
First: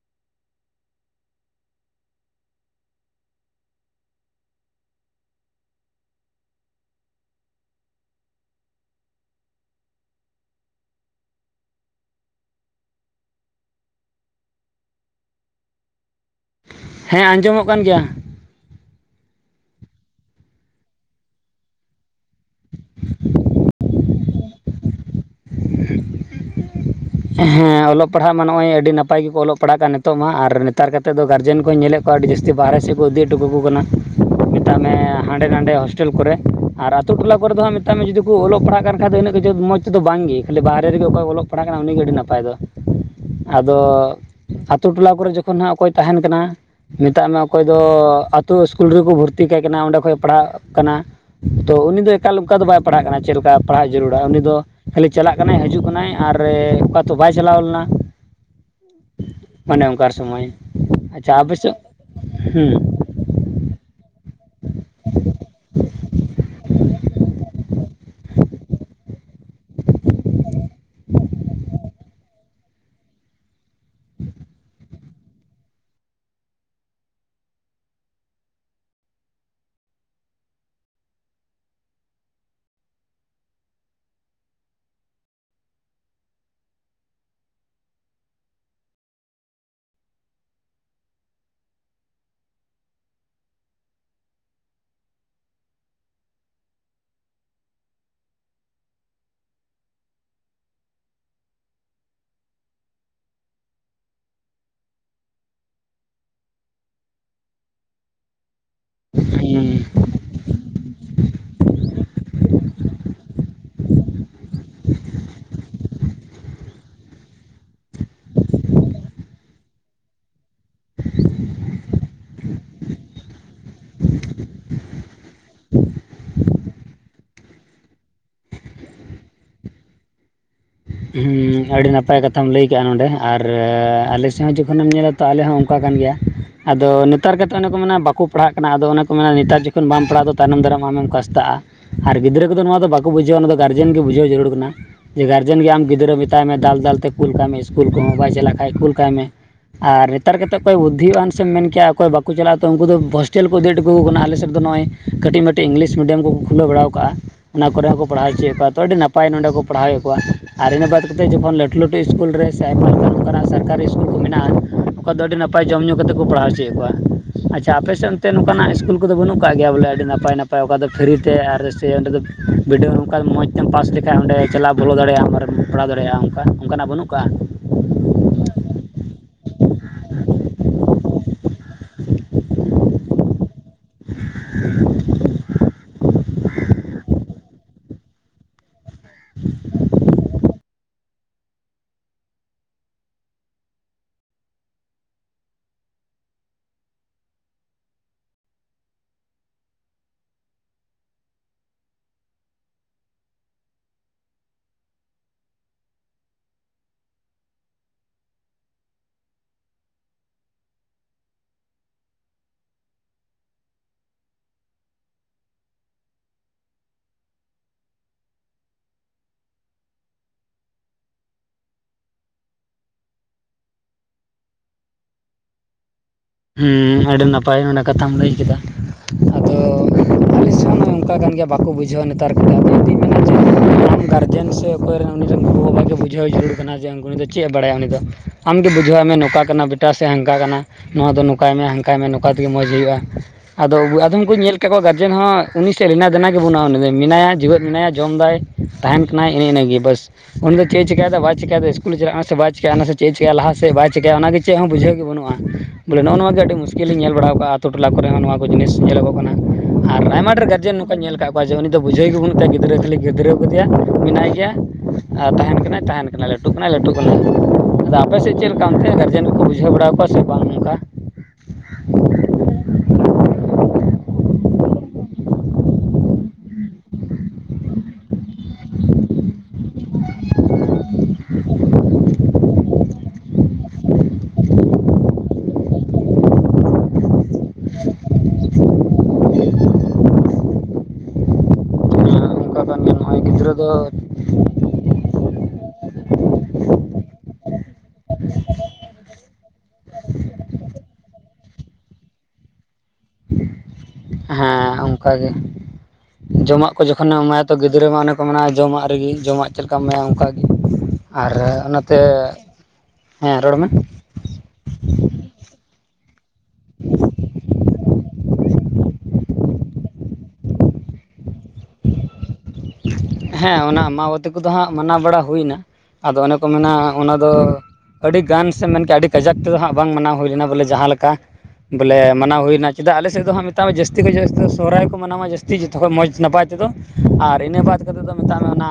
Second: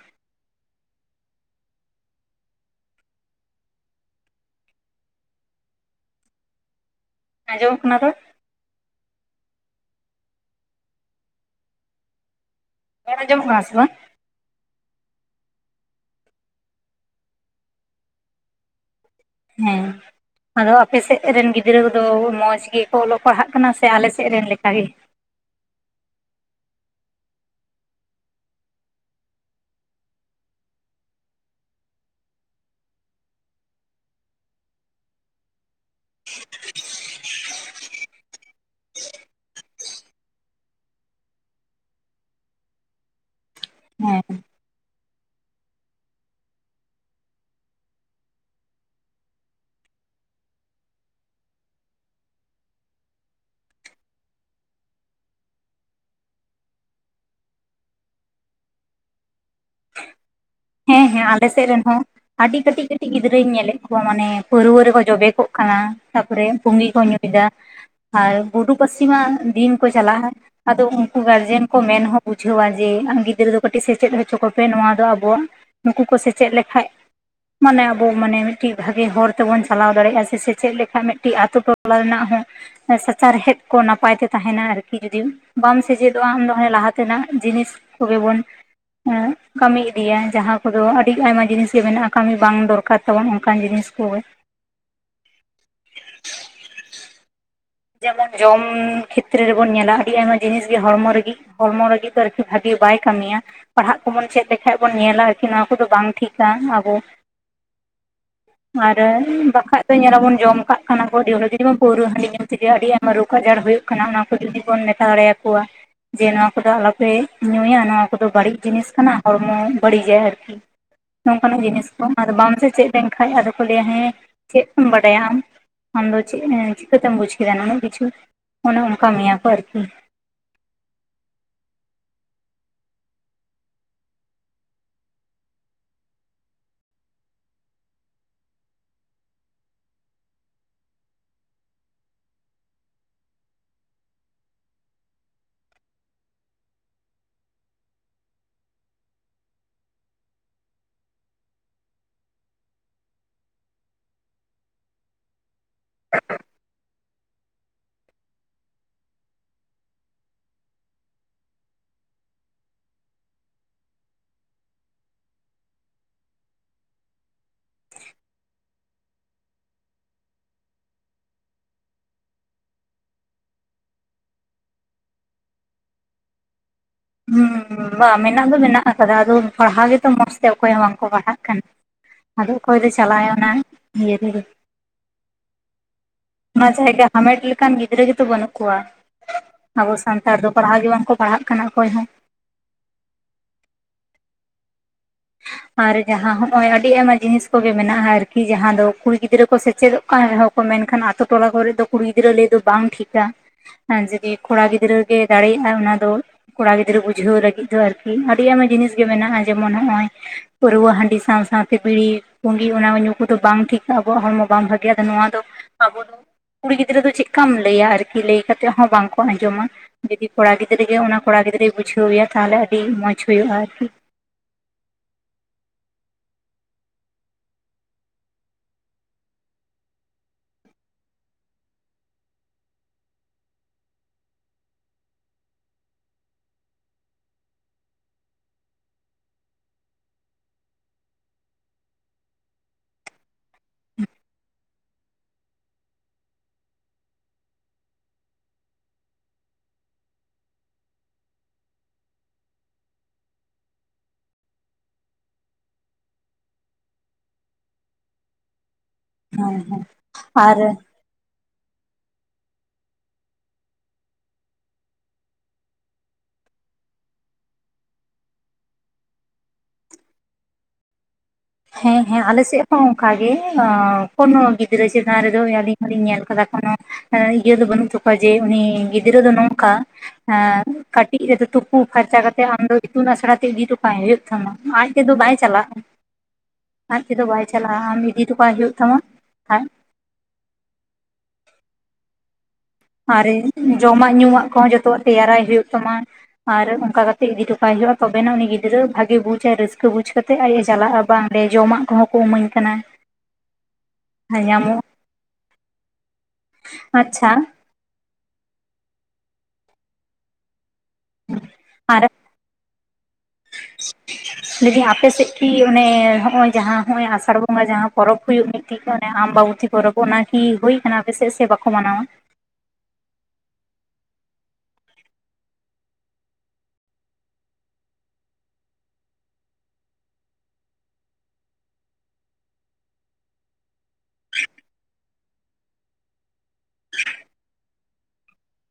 ᱟᱸᱡᱚᱢ ᱠᱟᱱᱟ ᱨᱚᱲ ᱵᱟᱝ ᱟᱸᱡᱚᱢᱚᱜ ᱠᱟᱱᱟ ᱥᱮ ᱵᱟᱝ? ᱦᱮᱸ ᱟᱸᱡᱚᱢᱚᱜ ᱠᱟᱱ ᱜᱮᱭᱟ᱾ ᱦᱮᱸ᱾ᱟᱫᱚ ᱟᱯᱮ ᱥᱮᱫ ᱨᱮᱱ ᱜᱤᱫᱽᱨᱟᱹ ᱠᱚᱫᱚ ᱢᱚᱸᱡᱽ ᱜᱮᱠᱚ ᱚᱞᱚᱜ ᱯᱟᱲᱦᱟᱜ ᱠᱟᱱᱟ ᱥᱮ ᱟᱞᱮ ᱥᱮᱫ ᱨᱮᱱ ᱞᱮᱠᱟ ᱜᱮ᱾ ᱦᱮᱸ ᱚᱞᱚᱜ ᱯᱟᱲᱦᱟᱜ ᱢᱟ ᱱᱚᱜᱼᱚᱭ ᱟᱹᱰᱤ ᱱᱟᱯᱟᱭ ᱜᱮᱠᱚ ᱚᱞᱚᱜ ᱯᱟᱲᱦᱟᱜ ᱠᱟᱱ᱾ ᱱᱤᱛᱚᱜ ᱢᱟ ᱟᱨ ᱱᱮᱛᱟᱨ ᱠᱟᱛᱮᱫ ᱫᱚ ᱜᱟᱨᱡᱮᱱ ᱠᱚᱧ ᱧᱮᱞᱮᱫ ᱟᱠᱚ ᱟᱹᱰᱤ ᱡᱟᱹᱥᱛᱤ ᱵᱟᱨᱦᱮ ᱥᱮᱫ ᱠᱚ ᱤᱫᱤ ᱦᱚᱴᱚ ᱠᱟᱠᱚ ᱠᱟᱱᱟ᱾ ᱢᱮᱛᱟᱜ ᱢᱮ ᱦᱟᱸᱰᱮ ᱱᱟᱰᱮ ᱦᱳᱥᱴᱮᱞ ᱠᱚᱨᱮ, ᱟᱨ ᱟᱛᱳ ᱴᱚᱞᱟ ᱠᱚᱨᱮ ᱫᱚ ᱦᱟᱸᱜ ᱢᱮᱛᱟᱜ ᱢᱮ ᱡᱩᱫᱤ ᱠᱚ ᱚᱞᱚᱜ ᱯᱟᱲᱦᱟᱜ ᱠᱟᱱ ᱠᱷᱟᱡ ᱫᱚ ᱤᱱᱟᱹᱜ ᱠᱤᱪᱷᱩ ᱢᱚᱡᱽ ᱛᱮᱫᱚ ᱵᱟᱝ ᱜᱮ ᱠᱷᱟᱹᱞᱤ ᱵᱟᱦᱨᱮ ᱨᱮᱜᱮ ᱚᱠᱚᱭ ᱚᱞᱚᱜ ᱯᱟᱲᱦᱟᱜ ᱠᱟᱱᱟᱭ ᱩᱱᱤ ᱜᱮ ᱟᱹᱰᱤ ᱱᱟᱯᱟᱭ ᱫᱚ᱾ ᱟᱫᱚ ᱦᱮᱸ ᱟᱛᱳ ᱴᱚᱞᱟ ᱠᱚᱨᱮ ᱡᱚᱠᱷᱚᱱ ᱦᱟᱸᱜ ᱚᱠᱚᱭ ᱛᱟᱦᱮᱱ ᱠᱟᱱᱟ᱾ ᱢᱮᱛᱟᱜ ᱢᱮ ᱚᱠᱚᱭ ᱫᱚ ᱟᱛᱳ ᱤᱥᱠᱩᱞ ᱨᱮᱠᱚ ᱵᱷᱚᱨᱛᱤ ᱠᱟᱭ ᱠᱟᱱᱟ ᱚᱸᱰᱮ ᱠᱷᱚᱡ ᱯᱟᱲᱦᱟᱜ ᱠᱟᱱᱟ᱾ ᱛᱚ ᱩᱱᱤ ᱫᱚ ᱮᱠᱟᱞ ᱚᱱᱠᱟ ᱫᱚ ᱵᱟᱭ ᱯᱟᱲᱦᱟᱜ ᱠᱟᱱᱟ ᱪᱮᱫᱮ ᱞᱮᱠᱟ ᱯᱟᱲᱦᱟᱜ ᱡᱟᱹᱨᱩᱲᱟ ᱩᱱᱤ ᱫᱚ ᱠᱷᱟᱹᱞᱤ ᱪᱟᱞᱟᱜ ᱠᱟᱱᱟᱭ ᱦᱤᱡᱩᱜ ᱠᱟᱱᱟᱭ ᱟᱨ ᱚᱠᱟ ᱛᱮ ᱵᱟᱭ ᱪᱟᱞᱟᱣ ᱞᱮᱱᱟ ᱚᱱᱮ ᱚᱱᱠᱟ ᱥᱚᱢᱚᱭ ᱦᱮᱸ ᱦᱮᱸ᱾ ᱟᱪᱪᱷᱟ ᱟᱞᱮ ᱟᱯᱮ ᱥᱮᱫ ᱨᱮᱱ ᱦᱚᱸ ᱟᱹᱰᱤ ᱦᱮᱸ ᱠᱟᱹᱴᱤᱡ ᱠᱟᱹᱴᱤᱡ ᱠᱟᱹᱴᱤᱡ ᱜᱤᱫᱽᱨᱟᱹᱧ ᱧᱮᱞᱮᱫ ᱠᱚᱣᱟ ᱢᱟᱱᱮ ᱯᱟᱹᱨᱣᱟᱹ ᱨᱮᱠᱚ ᱡᱚᱵᱮ ᱠᱚᱜ ᱠᱟᱱᱟ᱾ ᱛᱟᱨᱯᱚᱨᱮ ᱯᱩᱸᱜᱤ ᱠᱚ ᱧᱩᱭᱮᱫᱟ᱾ ᱟᱨ ᱜᱩᱸᱰᱩ ᱯᱟᱥᱤᱢᱟ ᱫᱤᱱ ᱠᱚ ᱪᱟᱞᱟᱜᱼᱟ᱾ ᱟᱫᱚ ᱩᱱᱠᱩ ᱜᱟᱨᱡᱮᱱ ᱠᱚ ᱢᱮᱱ ᱦᱚᱸ ᱵᱩᱡᱷᱟᱹᱣᱟ, ᱡᱮ ᱜᱤᱫᱽᱨᱟᱹ ᱫᱚ ᱠᱟᱹᱴᱤᱡ ᱥᱮᱪᱮᱫ ᱦᱚᱪᱚ ᱠᱚᱯᱮ, ᱱᱚᱣᱟ ᱫᱚ ᱟᱵᱚᱣᱟᱜ ᱱᱩᱠᱩ ᱠᱚ ᱥᱮᱪᱮᱫ ᱞᱮᱠᱷᱟᱡ, ᱢᱟᱱᱮ ᱟᱵᱚ ᱢᱟᱱᱮ ᱢᱤᱫᱴᱤᱡ ᱵᱷᱟᱜᱮ ᱦᱚᱨ ᱛᱮᱵᱚᱱ ᱪᱟᱞᱟᱣ ᱫᱟᱲᱮᱭᱟᱜᱼᱟ᱾ ᱥᱮ ᱥᱮᱪᱮᱫ ᱞᱮᱠᱷᱟᱱ ᱢᱤᱫᱴᱤᱡ ᱟᱛᱳ ᱴᱚᱞᱟ ᱨᱮᱱᱟᱜ ᱦᱚᱸ ᱥᱟᱪᱟᱨᱦᱮᱫ ᱠᱚ ᱱᱟᱯᱟᱭ ᱛᱮ ᱛᱟᱦᱮᱱᱟ ᱟᱨᱠᱤ ᱡᱩᱫᱤᱢ ᱵᱟᱢ ᱥᱮᱪᱮᱫᱚᱜᱼᱟ ᱟᱢ ᱫᱚ ᱦᱟᱱᱮ ᱞᱟᱦᱟ ᱛᱮᱱᱟᱜ ᱡᱤᱱᱤᱥ ᱠᱚᱜᱮ ᱵᱚᱱ ᱩᱸᱜ ᱠᱟᱹᱢᱤ ᱤᱫᱤᱭᱟ ᱡᱟᱦᱟᱸ ᱠᱚᱫᱚ ᱟᱹᱰᱤ ᱟᱭᱢᱟ ᱡᱤᱱᱤᱥ ᱜᱮ ᱢᱮᱱᱟᱜᱼᱟ ᱠᱟᱹᱢᱤ ᱵᱟᱝ ᱫᱚᱨᱠᱟᱨ ᱛᱟᱵᱚᱱ ᱚᱱᱠᱟᱱ ᱡᱤᱱᱤᱥ ᱠᱚᱜᱮ᱾ ᱡᱮᱢᱚᱱ ᱡᱚᱢ ᱠᱷᱮᱛᱨᱮ ᱨᱮᱵᱚᱱ ᱧᱮᱞᱟ ᱟᱹᱰᱤ ᱟᱭᱢᱟ ᱡᱤᱱᱤᱥ ᱜᱮ ᱦᱚᱲᱢᱚ ᱨᱮᱜᱮ, ᱦᱚᱲᱢᱚ ᱞᱟᱹᱜᱤᱫ ᱫᱚ ᱟᱨᱠᱤ ᱵᱷᱟᱜᱮ ᱵᱟᱭ ᱠᱟᱹᱢᱤᱭᱟ, ᱯᱟᱲᱦᱟᱜ ᱠᱚ ᱵᱚᱱ ᱪᱮᱫ ᱞᱮᱠᱷᱟᱡ ᱵᱚᱱ ᱧᱮᱞᱟ ᱟᱨᱠᱤ ᱱᱚᱣᱟ ᱠᱚᱫᱚ ᱵᱟᱝ ᱴᱷᱤᱠᱟ ᱟᱵᱚ [inaudible] ᱟᱨ ᱦᱮᱸ ᱵᱟᱠᱷᱟᱡ ᱫᱚ ᱧᱮᱞᱟᱵᱚᱱ ᱡᱚᱢ ᱠᱟᱜ ᱠᱟᱱᱟ ᱠᱚ ᱟᱰᱤ ᱦᱚᱲᱜᱮ ᱡᱮᱢᱚᱱ ᱯᱟᱹᱣᱨᱟᱹ ᱦᱟᱺᱰᱤ ᱟᱹᱰᱤ ᱟᱭᱢᱟ ᱨᱳᱜᱽ ᱟᱡᱟᱨ ᱦᱳᱭᱳᱜ ᱠᱟᱱᱟ ᱚᱱᱟ ᱠᱚ ᱡᱩᱫᱤ ᱵᱚᱱ ᱢᱮᱛᱟ ᱫᱟᱲᱮᱭᱟᱠᱚᱣᱟ᱾ ᱡᱮ ᱱᱚᱣᱟ ᱠᱚᱫᱚ ᱟᱞᱚᱯᱮ ᱧᱩᱭᱟ ᱱᱚᱣᱟ ᱠᱚᱫᱚ ᱵᱟᱹᱲᱤᱡ ᱡᱤᱱᱤᱥ ᱠᱟᱱᱟ ᱦᱚᱲᱢᱚ ᱵᱟᱹᱲᱤᱡᱟᱭ ᱟᱨᱠᱤ᱾ ᱱᱚᱝᱠᱟᱱᱟᱜ ᱡᱤᱱᱤᱥ ᱠᱚ ᱟᱫᱚ ᱵᱟᱢ ᱥᱮᱪᱮᱫ ᱞᱮᱱᱠᱷᱟᱱ ᱟᱫᱚ ᱠᱚ ᱞᱟᱹᱭᱟ ᱦᱮᱸ ᱪᱮᱫ ᱮᱢ ᱵᱟᱰᱟᱭᱟ ᱟᱢ? ᱟᱢᱫᱚ ᱪᱮᱫ ᱪᱤᱠᱟᱹᱛᱮᱢ ᱵᱩᱡ ᱠᱮᱫᱟ ᱱᱩᱱᱟᱹᱜ ᱠᱤᱪᱷᱩ ᱚᱱᱮ ᱚᱱᱠᱟ ᱢᱮᱭᱟ ᱠᱚ ᱟᱨᱠᱤ᱾ ᱟᱹᱰᱤ ᱱᱟᱯᱟᱭ ᱠᱟᱛᱷᱟᱢ ᱞᱟᱹᱭ ᱠᱟᱜᱼᱟ᱾ ᱱᱚᱰᱮ ᱟᱨ ᱟᱞᱮ ᱥᱮᱫ ᱦᱚᱸ ᱡᱚᱠᱷᱚᱱᱮᱢ ᱧᱮᱞᱟ ᱛᱚ ᱟᱞᱮ ᱦᱚᱸ ᱚᱱᱠᱟ ᱠᱟᱱ ᱜᱮᱭᱟ᱾ ᱟᱫᱚ ᱱᱮᱛᱟᱨ ᱠᱟᱴᱟ ᱚᱱᱮ ᱠᱚ ᱢᱮᱱᱟ ᱵᱟᱠᱚ ᱯᱟᱲᱦᱟᱜ ᱠᱟᱱᱟ ᱟᱫᱚ ᱚᱱᱮ ᱠᱚ ᱢᱮᱱᱟ ᱱᱮᱛᱟᱨ ᱡᱚᱠᱷᱚᱱ ᱵᱟᱢ ᱯᱟᱲᱦᱟᱜ ᱫᱚ ᱛᱚ ᱛᱟᱭᱚᱢᱱ ᱫᱟᱨᱟᱢ ᱟᱢᱮᱢ ᱠᱟᱥᱛᱟᱜᱼᱟ᱾ ᱟᱨ ᱜᱤᱫᱽᱨᱟᱹ ᱠᱚᱫᱚ ᱱᱚᱣᱟ ᱫᱚ ᱵᱟᱠᱚ ᱵᱩᱡᱷᱟᱹᱣᱟ ᱱᱚᱣᱟ ᱫᱚ ᱜᱟᱨᱡᱮᱱ ᱜᱮ ᱵᱩᱡᱷᱟᱹᱣ ᱡᱟᱹᱨᱩᱲ ᱠᱟᱱᱟ᱾ ᱡᱮᱱ ᱜᱮ ᱟᱢ ᱜᱤᱫᱽᱨᱟᱹ ᱢᱮᱛᱟᱭ ᱢᱮ ᱫᱟᱞ ᱫᱟᱞ ᱛᱮ ᱠᱩᱞ ᱠᱟᱭ ᱢᱮ ᱤᱥᱠᱩᱞ ᱠᱚᱦᱚᱸ ᱵᱟᱭ ᱪᱟᱞᱟᱜ ᱠᱷᱟᱡ ᱠᱩᱞ ᱠᱟᱭ ᱢᱮ᱾ ᱟᱨ ᱱᱮᱛᱟᱨ ᱠᱟᱛᱮᱫ ᱚᱠᱚᱭ ᱵᱩᱫᱽᱫᱫᱷᱤᱣᱟᱱ ᱥᱮᱢ ᱢᱮᱱ ᱠᱮᱭᱟ ᱚᱠᱚᱭ ᱵᱟᱠᱚ ᱪᱟᱞᱟᱜᱼᱟ ᱛᱚ ᱩᱱᱠᱩ ᱫᱚ ᱦᱳᱥᱴᱮᱞ ᱠᱚ ᱤᱫᱤ ᱦᱚᱴᱚ ᱠᱟᱠᱚ ᱠᱟᱱᱟ ᱟᱞᱮᱥᱮᱫ ᱫᱚ ᱱᱚᱜᱼᱚᱭ, ᱠᱟᱹᱴᱤᱡ ᱢᱟᱹᱴᱤᱡ ᱤᱝᱞᱤᱥ ᱢᱤᱰᱤᱭᱟᱢ ᱠᱚᱠᱚ ᱠᱷᱩᱞᱟᱹᱣ ᱵᱟᱲᱟᱣ ᱠᱟᱜᱼᱟ᱾ ᱚᱱᱟ ᱠᱚᱨᱮ ᱦᱚᱸᱠᱚ ᱯᱟᱲᱦᱟᱣ ᱦᱚᱪᱚᱭᱮᱫ ᱠᱚᱣᱟ᱾ ᱛᱚ ᱟᱹᱰᱤ ᱱᱟᱯᱟᱭ ᱱᱚᱸᱰᱮ ᱠᱚ ᱯᱟᱲᱦᱟᱣᱮᱫ ᱠᱚᱣᱟ᱾ ᱟᱨ ᱤᱱᱟᱹ ᱵᱟᱫ ᱠᱟᱛᱮᱫ ᱡᱚᱠᱷᱚᱱ ᱞᱟᱹᱴᱩ ᱞᱟᱹᱴᱩ ᱤᱥᱠᱩᱞ ᱨᱮ ᱥᱮ ᱟᱭᱢᱟ ᱞᱮᱠᱟᱱ ᱚᱱᱠᱟᱱᱟᱜ ᱥᱟᱨᱠᱟᱨᱤ ᱥᱤᱥᱠᱩᱞ ᱠᱚ ᱢᱮᱱᱟᱜᱼᱟ᱾ ᱚᱠᱟ ᱫᱚ ᱟᱹᱰᱤ ᱱᱟᱯᱟᱭ ᱡᱚᱢ ᱧᱩ ᱠᱟᱛᱮᱫ ᱠᱚ ᱯᱟᱲᱦᱟᱣ ᱚᱪᱚᱭᱮᱫ ᱠᱚᱣᱟ᱾ ᱟᱪᱪᱷᱟ ᱟᱯᱮᱥᱮᱫ ᱚᱱᱛᱮ ᱱᱚᱝᱠᱟᱱᱟᱜ ᱤᱥᱠᱩᱞ ᱠᱚᱫᱚ ᱵᱟᱹᱱᱩᱜ ᱠᱟᱜ ᱜᱮᱭᱟ ᱵᱚᱞᱮ ᱟᱹᱰᱤ ᱱᱟᱯᱟᱭ? ᱱᱟᱯᱟᱭ ᱱᱟᱯᱟᱭ ᱚᱠᱟᱫᱚ ᱯᱷᱤᱨᱤᱛᱮ ᱟᱨ ᱥᱮ ᱚᱸᱰᱮ ᱫᱚ ᱵᱤᱰᱟᱹᱣ ᱱᱚᱝᱠᱟ ᱢᱚᱡᱽ ᱛᱮᱢ ᱯᱟᱥ ᱞᱮᱠᱷᱟᱱ ᱚᱸᱰᱮ ᱪᱟᱞᱟᱣ ᱵᱚᱞᱚ ᱫᱟᱲᱮᱭᱟᱜᱼᱟᱢ᱾ ᱫᱟᱲᱮᱭᱟᱜᱼᱟ ᱚᱱᱠᱟ ᱚᱱᱠᱟᱱᱟᱜ ᱵᱟᱹᱱᱩᱜ? ᱠᱟᱜᱼᱟ ᱦᱩᱸ ᱵᱟᱝ ᱢᱮᱱᱟᱜ ᱫᱚ ᱢᱮᱱᱟᱜ ᱟᱠᱟᱫᱟ᱾ ᱟᱫᱚ ᱯᱟᱲᱦᱟᱣ ᱜᱮᱛᱚ ᱢᱚᱸᱡᱽ ᱛᱮ ᱚᱠᱚᱭ ᱦᱚᱸ ᱵᱟᱝᱠᱚ ᱯᱟᱲᱦᱟᱜ ᱠᱟᱱᱟ᱾ ᱟᱫᱚ ᱚᱠᱚᱭ ᱫᱚ ᱪᱟᱞᱟᱜᱼᱟᱭ ᱚᱱᱟ ᱤᱭᱟᱹ ᱨᱮᱜᱮ᱾ ᱚᱱᱟ ᱡᱟᱭᱜᱟ ᱦᱟᱢᱮᱴ ᱞᱮᱠᱟᱱ ᱜᱤᱫᱽᱨᱟᱹ ᱜᱮᱛᱚ ᱵᱟᱹᱱᱩᱜ ᱠᱚᱣᱟ᱾ ᱟᱵᱚ ᱥᱟᱱᱛᱟᱲ ᱫᱚ ᱯᱟᱲᱦᱟᱣ ᱜᱮ ᱵᱟᱝᱠᱚ ᱯᱟᱲᱦᱟᱜ ᱠᱟᱱᱟ ᱚᱠᱚᱭ ᱦᱚᱸ᱾ ᱟᱨ ᱡᱟᱦᱟᱸ ᱦᱚᱸᱜᱼᱚᱭ ᱟᱹᱰᱤ ᱟᱭᱢᱟ ᱡᱤᱱᱤᱥ ᱠᱚᱜᱮ ᱢᱮᱱᱟᱜᱼᱟ ᱟᱨᱠᱤ ᱡᱟᱦᱟᱸ ᱫᱚ ᱠᱩᱲᱤ ᱜᱤᱫᱽᱨᱟᱹ ᱠᱚ ᱥᱮᱪᱮᱫᱚᱜ ᱠᱟᱱ ᱨᱮᱦᱚᱸ ᱢᱮᱱᱠᱷᱟᱱ ᱟᱛᱳ ᱴᱚᱞᱟ ᱠᱚᱨᱮ ᱫᱚ ᱠᱩᱲᱤ ᱜᱤᱫᱽᱨᱟᱹ ᱞᱟᱹᱭ ᱫᱚ ᱵᱟᱝ ᱴᱷᱤᱠᱟ᱾ ᱦᱮᱸ ᱡᱩᱫᱤ ᱠᱚᱲᱟ ᱜᱤᱫᱽᱨᱟᱹ ᱜᱮ ᱫᱟᱲᱮᱭᱟᱜᱼᱟ ᱚᱱᱟ ᱫᱚ, ᱠᱚᱲᱟ ᱜᱤᱫᱽᱨᱟᱹ ᱵᱩᱡᱷᱟᱹᱣ ᱞᱟᱹᱜᱤᱫ ᱫᱚ ᱟᱨᱠᱤ ᱟᱹᱰᱤ ᱟᱭᱢᱟ ᱡᱤᱱᱤᱥ ᱜᱮ ᱢᱮᱱᱟᱜᱼᱟ ᱡᱮᱢᱚᱱ ᱦᱚᱸᱜᱚᱭ᱾ ᱯᱟᱹᱨᱣᱟᱹ ᱦᱟᱺᱰᱤ ᱥᱟᱶ ᱥᱟᱶᱛᱮ ᱵᱤᱲᱤ ᱯᱩᱸᱜᱤ ᱚᱱᱟ ᱧᱩ ᱠᱚᱫᱚ ᱵᱟᱝ ᱴᱷᱤᱠᱼᱟ ᱟᱵᱚᱣᱟᱜ ᱦᱚᱲᱢᱚ ᱵᱟᱝ ᱵᱷᱟᱜᱤᱼᱟ ᱱᱚᱣᱟ ᱫᱚ ᱟᱵᱚ ᱫᱚ ᱠᱩᱲᱤ ᱜᱤᱫᱽᱨᱟᱹ ᱫᱚ ᱪᱮᱫᱠᱟᱢ ᱞᱟᱹᱭᱟ ᱟᱨᱠᱤ ᱞᱟᱹᱭ ᱠᱟᱛᱮᱫ ᱦᱚᱸ ᱵᱟᱝᱠᱚ ᱟᱸᱡᱚᱢᱟ᱾ ᱡᱩᱫᱤ ᱠᱚᱲᱟ ᱜᱤᱫᱽᱨᱟᱹ ᱜᱮ ᱚᱱᱟ ᱠᱚᱲᱟ ᱜᱤᱫᱽᱨᱟᱹᱭ ᱵᱩᱡᱷᱟᱹᱣ ᱮᱭᱟ ᱛᱟᱦᱚᱞᱮ ᱟᱹᱰᱤ ᱢᱚᱸᱡᱽ ᱦᱳᱭᱳᱜᱼᱟ ᱟᱨᱠᱤ᱾ ᱦᱩᱸ ᱟᱹᱰᱤ ᱱᱟᱯᱟᱭ ᱚᱱᱟ ᱠᱟᱛᱷᱟᱢ ᱞᱟᱹᱭ ᱠᱮᱫᱟ ᱟᱫᱚ, ᱟᱞᱮ ᱥᱮᱫ ᱦᱚᱸ ᱚᱱᱠᱟ ᱠᱟᱱ ᱜᱮᱭᱟ ᱵᱟᱠᱚ ᱵᱩᱡᱷᱟᱹᱣᱟ ᱱᱮᱛᱟᱨ ᱠᱚᱫᱚ ᱤᱧ ᱫᱚᱧ ᱢᱮᱱᱟ ᱡᱮ ᱟᱢ ᱜᱟᱨᱡᱮᱱ ᱥᱮ ᱚᱠᱚᱭ ᱨᱮᱱ ᱩᱱᱤ ᱫᱚ ᱜᱚ ᱵᱟᱵᱟ ᱜᱮ ᱵᱩᱡᱷᱟᱹᱣ ᱡᱟᱹᱨᱩᱲ ᱠᱟᱱᱟ ᱡᱮ ᱩᱱ ᱩᱱᱤ ᱫᱚ ᱪᱮᱫ ᱮ ᱵᱟᱲᱟᱭᱟ ᱩᱱᱤ ᱫᱚ ᱟᱢᱜᱮ ᱵᱩᱡᱷᱟᱹᱣ ᱢᱮ ᱱᱚᱝᱠᱟ ᱠᱟᱱᱟ᱾ ᱦᱟᱱᱠᱟ ᱠᱟᱱᱟ ᱱᱚᱣᱟ ᱫᱚ ᱱᱚᱝᱠᱟᱭ ᱢᱮ ᱦᱟᱱᱠᱟᱭ ᱢᱮ ᱱᱚᱝᱠᱟ ᱛᱮᱜᱮ ᱢᱚᱸᱡᱽ ᱦᱳᱭᱳᱜᱼᱟ ᱟᱫᱚ ᱟᱫᱚᱢ ᱠᱚ ᱧᱮᱞ ᱜᱟᱨᱡᱮᱱ ᱦᱚᱸ ᱩᱱᱤ ᱥᱮᱫ ᱞᱮᱱᱟ ᱫᱮᱱᱟ ᱜᱮ ᱵᱟᱹᱱᱩᱜᱼᱟ ᱩᱱᱤ ᱢᱮᱱᱟᱭᱟ ᱡᱤᱣᱭᱮᱫ ᱢᱮᱱᱟᱭᱟ ᱡᱚᱢᱫᱟᱭ, ᱛᱟᱦᱮᱱ ᱠᱟᱱᱟᱭ ᱤᱱᱮ ᱤᱱᱟᱹᱜᱮ ᱵᱟᱥ᱾ ᱩᱱᱤ ᱫᱚ ᱪᱮᱫ ᱮ ᱪᱤᱠᱟᱭᱫᱟ ᱵᱟᱭ ᱪᱤᱠᱟᱹᱭᱫᱟ ᱥᱠᱩᱞ ᱮ ᱪᱟᱞᱟᱜᱼᱟ ᱠᱟᱱᱟ ᱥᱮ ᱵᱟᱭ ᱪᱤᱠᱟᱭᱟ ᱚᱱᱟᱥ ᱪᱤᱠᱟᱭᱟ ᱞᱟᱦᱟᱥᱮᱫ ᱵᱟᱭ ᱪᱤᱠᱟᱭᱭᱟ ᱚᱱᱟᱜᱮ ᱪᱮᱫ ᱦᱚᱸ ᱵᱩᱡᱷᱟᱹᱣ ᱜᱮ ᱵᱟᱹᱱᱩᱜᱼᱟ᱾ ᱵᱚᱞᱮ ᱱᱚᱜᱼᱚ ᱱᱚᱣᱟ ᱜᱮ ᱟᱹᱰᱤ ᱢᱩᱥᱠᱤᱞᱤᱧ ᱧᱮᱞ ᱵᱟᱲᱟᱣ ᱠᱟᱜᱼᱟ ᱟᱛᱳ ᱴᱚᱞᱟ ᱠᱚᱨᱮ ᱦᱚᱸ ᱱᱚᱣᱟ ᱠᱚ ᱡᱤᱱᱤᱥ ᱧᱮᱞᱚᱜᱚᱜ ᱦᱮᱸ ᱦᱮᱸ ᱟᱨ ᱟᱭᱢᱟ ᱰᱷᱮᱨ ᱟᱨ ᱜᱟᱨᱡᱮᱱ ᱱᱚᱝᱠᱟᱧ ᱧᱮᱞ ᱠᱟᱫ ᱩᱱᱤ ᱫᱚ ᱵᱩᱡᱷᱟᱹᱣ ᱜᱮ ᱵᱟᱹᱱᱩᱜ ᱛᱟᱭᱟ ᱜᱤᱫᱽᱨᱟᱹ ᱠᱷᱟᱹᱞᱤ ᱜᱤᱫᱽᱨᱟᱹᱣ ᱠᱟᱫᱮᱭᱟ ᱢᱮᱱᱟᱭ ᱜᱮᱭᱟ᱾ ᱟᱨ ᱛᱟᱦᱮᱱ ᱠᱟᱱᱟᱭ ᱛᱟᱦᱮᱱ ᱠᱟᱱᱟᱭ ᱞᱟᱹᱴᱩᱜ ᱠᱟᱱᱟᱭ ᱞᱟᱹᱴᱩ ᱠᱟᱱᱟᱭ᱾ ᱟᱫᱚ ᱟᱯᱮᱥᱮᱫ ᱪᱮᱫ ᱞᱮᱠᱟ ᱚᱱᱛᱮ ᱜᱟᱨᱡᱮᱱ ᱠᱚᱠᱚ ᱵᱩᱡᱷᱟᱹᱣ ᱵᱟᱲᱟ ᱟᱠᱚᱣᱟ ᱥᱮ ᱵᱟᱝ ᱱᱚᱝᱠᱟ? ᱦᱮᱸ ᱦᱮᱸ ᱟᱞᱮᱥᱮᱫ ᱦᱚᱸ ᱚᱱᱠᱟ ᱜᱮ ᱠᱳᱱᱳ ᱜᱤᱫᱽᱨᱟᱹ ᱪᱮᱛᱟᱱ ᱨᱮᱫᱚ ᱟᱹᱞᱤᱧ ᱦᱚᱸᱞᱤᱧ ᱧᱮᱞ ᱠᱟᱫᱟ ᱠᱚᱱᱳ ᱤᱭᱟᱹ ᱫᱚ ᱵᱟᱹᱱᱩᱜ ᱛᱟᱠᱚᱣᱟ ᱡᱮ ᱩᱱᱤ ᱜᱤᱫᱽᱨᱟᱹ ᱫᱚ ᱱᱚᱝᱠᱟ ᱠᱟᱹᱴᱤᱡ ᱨᱮᱫᱚ ᱛᱩᱯᱩ ᱯᱷᱟᱨᱪᱟ ᱠᱟᱛᱮᱜ ᱟᱢ ᱫᱚ ᱤᱛᱩᱱ ᱟᱥᱲᱟᱛᱮ ᱤᱫᱤ ᱦᱚᱴᱚᱠᱟᱭ ᱦᱳᱭᱳᱜ ᱟᱡ ᱛᱮᱫᱚ ᱵᱟᱭ ᱪᱟᱞᱟᱜᱼᱟ ᱟᱡ ᱛᱮᱫᱚ ᱵᱟᱭ ᱪᱟᱞᱟᱜᱼᱟ ᱟᱢ ᱤᱫᱤᱦᱴᱚᱠᱟᱜ ᱦᱳᱭᱳᱜ ᱛᱟᱢᱟ ᱟᱨ ᱚᱱᱠᱟ ᱠᱟᱱ ᱜᱮᱭᱟ ᱱᱚᱜᱼᱚᱭ ᱟᱨ ᱜᱤᱫᱽᱨᱟᱹ ᱫᱚ ᱡᱚᱢᱟᱜ ᱧᱩᱣᱟᱜ ᱠᱚᱦᱚᱸ ᱡᱚᱛᱚᱣᱟᱜ ᱛᱮᱭᱟᱨᱟᱭ ᱦᱳᱭᱳᱜ ᱛᱟᱢᱟ ᱟᱨ ᱚᱱᱠᱟ ᱠᱟᱛᱮ ᱤᱫᱤ ᱦᱚᱴᱚ ᱞᱠᱟᱭ ᱦᱳᱭᱳᱜᱼᱟ ᱛᱚᱵᱮᱱᱟᱜ ᱩᱱᱤ ᱜᱤᱫᱽᱨᱟᱹ ᱵᱷᱟᱜᱮ ᱵᱩᱡ ᱟᱭ ᱨᱟᱹᱥᱠᱟᱹ ᱵᱩᱡ ᱠᱟᱛᱮ ᱠᱟᱛᱮᱫ ᱟᱡ ᱮ ᱪᱟᱞᱟᱜᱼᱟ ᱵᱟᱝ ᱡᱚᱢᱟᱜ ᱠᱚᱦᱚᱸ ᱠᱚ ᱤᱢᱟᱹᱧ ᱠᱟᱱᱟ ᱦᱮᱸ ᱧᱟᱢᱚᱜ ᱚᱱᱠᱟᱜᱮ ᱡᱚᱢᱟᱜ ᱠᱚ ᱡᱚᱠᱷᱚᱱᱮᱢ ᱟᱪᱪᱷᱟ ᱮᱢᱟᱭᱟ ᱛᱚ ᱜᱤᱫ ᱜᱤᱫᱽᱨᱟᱹ ᱢᱟ ᱚᱱᱮ ᱠᱚ ᱢᱮᱱᱟᱜᱼᱟ ᱡᱚᱢᱟᱜ ᱨᱮᱜᱮ ᱡᱚᱢᱟᱜ ᱪᱮᱫ ᱞᱮᱠᱟᱢ ᱢᱮᱭᱟ ᱚᱱᱠᱟᱜᱮ ᱟᱨ ᱚᱱᱟᱛᱮ ᱟᱨ ᱦᱮᱸ ᱨᱚᱲᱢᱮ ᱞᱟᱹᱭᱫᱤ ᱟᱯᱮᱥᱮᱫ ᱠᱤ ᱚᱱᱮ ᱦᱚᱸᱜᱼᱚᱭ ᱡᱟᱦᱟᱸ ᱦᱚᱸᱜᱼᱚᱭ ᱟᱥᱟᱲ ᱵᱚᱸᱜᱟ ᱡᱟᱦᱟᱸ ᱯᱚᱨᱚᱵᱽ ᱦᱩᱭᱩᱜ ᱢᱤᱫᱴᱤᱡ ᱚᱱᱮ ᱟᱢᱵᱟᱵᱩᱛᱤ ᱯᱚᱨ ᱚᱱᱟᱠᱤ ᱦᱩᱭ ᱟᱠᱟᱱᱟ ᱟᱯᱮ ᱥᱮᱫ ᱥᱮ ᱵᱟᱠᱚ ᱢᱟᱱᱟᱣᱟ? ᱦᱮᱸ ᱚᱱᱟ ᱟᱢᱟᱵᱛᱤ ᱠᱚᱫᱚ ᱦᱟᱸᱜ ᱢᱟᱱᱟᱣ ᱵᱟᱲᱟ ᱦᱩᱭᱱᱟ ᱟᱫᱚ ᱚᱱᱮ ᱠᱚ ᱢᱮᱱᱟ ᱚᱱᱟ ᱫᱚ ᱟᱹᱰᱤ ᱜᱟᱱ ᱥᱮ ᱢᱮᱱᱠᱟ ᱟᱹᱰᱤ ᱠᱟᱡᱟᱠ ᱛᱮᱫᱚ ᱦᱟᱸᱜ ᱵᱟᱝ ᱢᱟᱱᱟᱣ ᱦᱩᱭ ᱞᱮᱱᱟ ᱵᱚᱞᱮ ᱡᱟᱦᱟᱸ ᱞᱮᱠᱟ ᱾ ᱵᱚᱞᱮ ᱢᱟᱱᱟᱣ ᱦᱩᱭᱮᱱᱟ ᱪᱮᱫᱟᱜ ᱟᱞᱮᱮᱥᱮᱫ ᱫᱚ ᱦᱟᱸᱜ ᱢᱮᱛᱟᱜ ᱢᱮ ᱡᱟᱹᱥᱛᱤ ᱠᱷᱚᱡ ᱡᱟᱹᱥ ᱫᱚ ᱥᱚᱦᱚᱨᱟᱭ ᱠᱚ ᱢᱟᱱᱟᱣᱟ ᱡᱟᱹᱥᱛᱤ ᱡᱚᱛᱚᱠᱷᱚᱡ ᱢᱚᱡᱽ ᱱᱟᱯᱟᱭ ᱛᱮᱫᱚ ᱾ ᱟᱨ ᱤᱱᱟᱹ ᱵᱟᱫ ᱠᱟᱛᱮ ᱫᱚ ᱢᱮᱛᱟᱜ ᱢᱮ ᱚᱱᱟ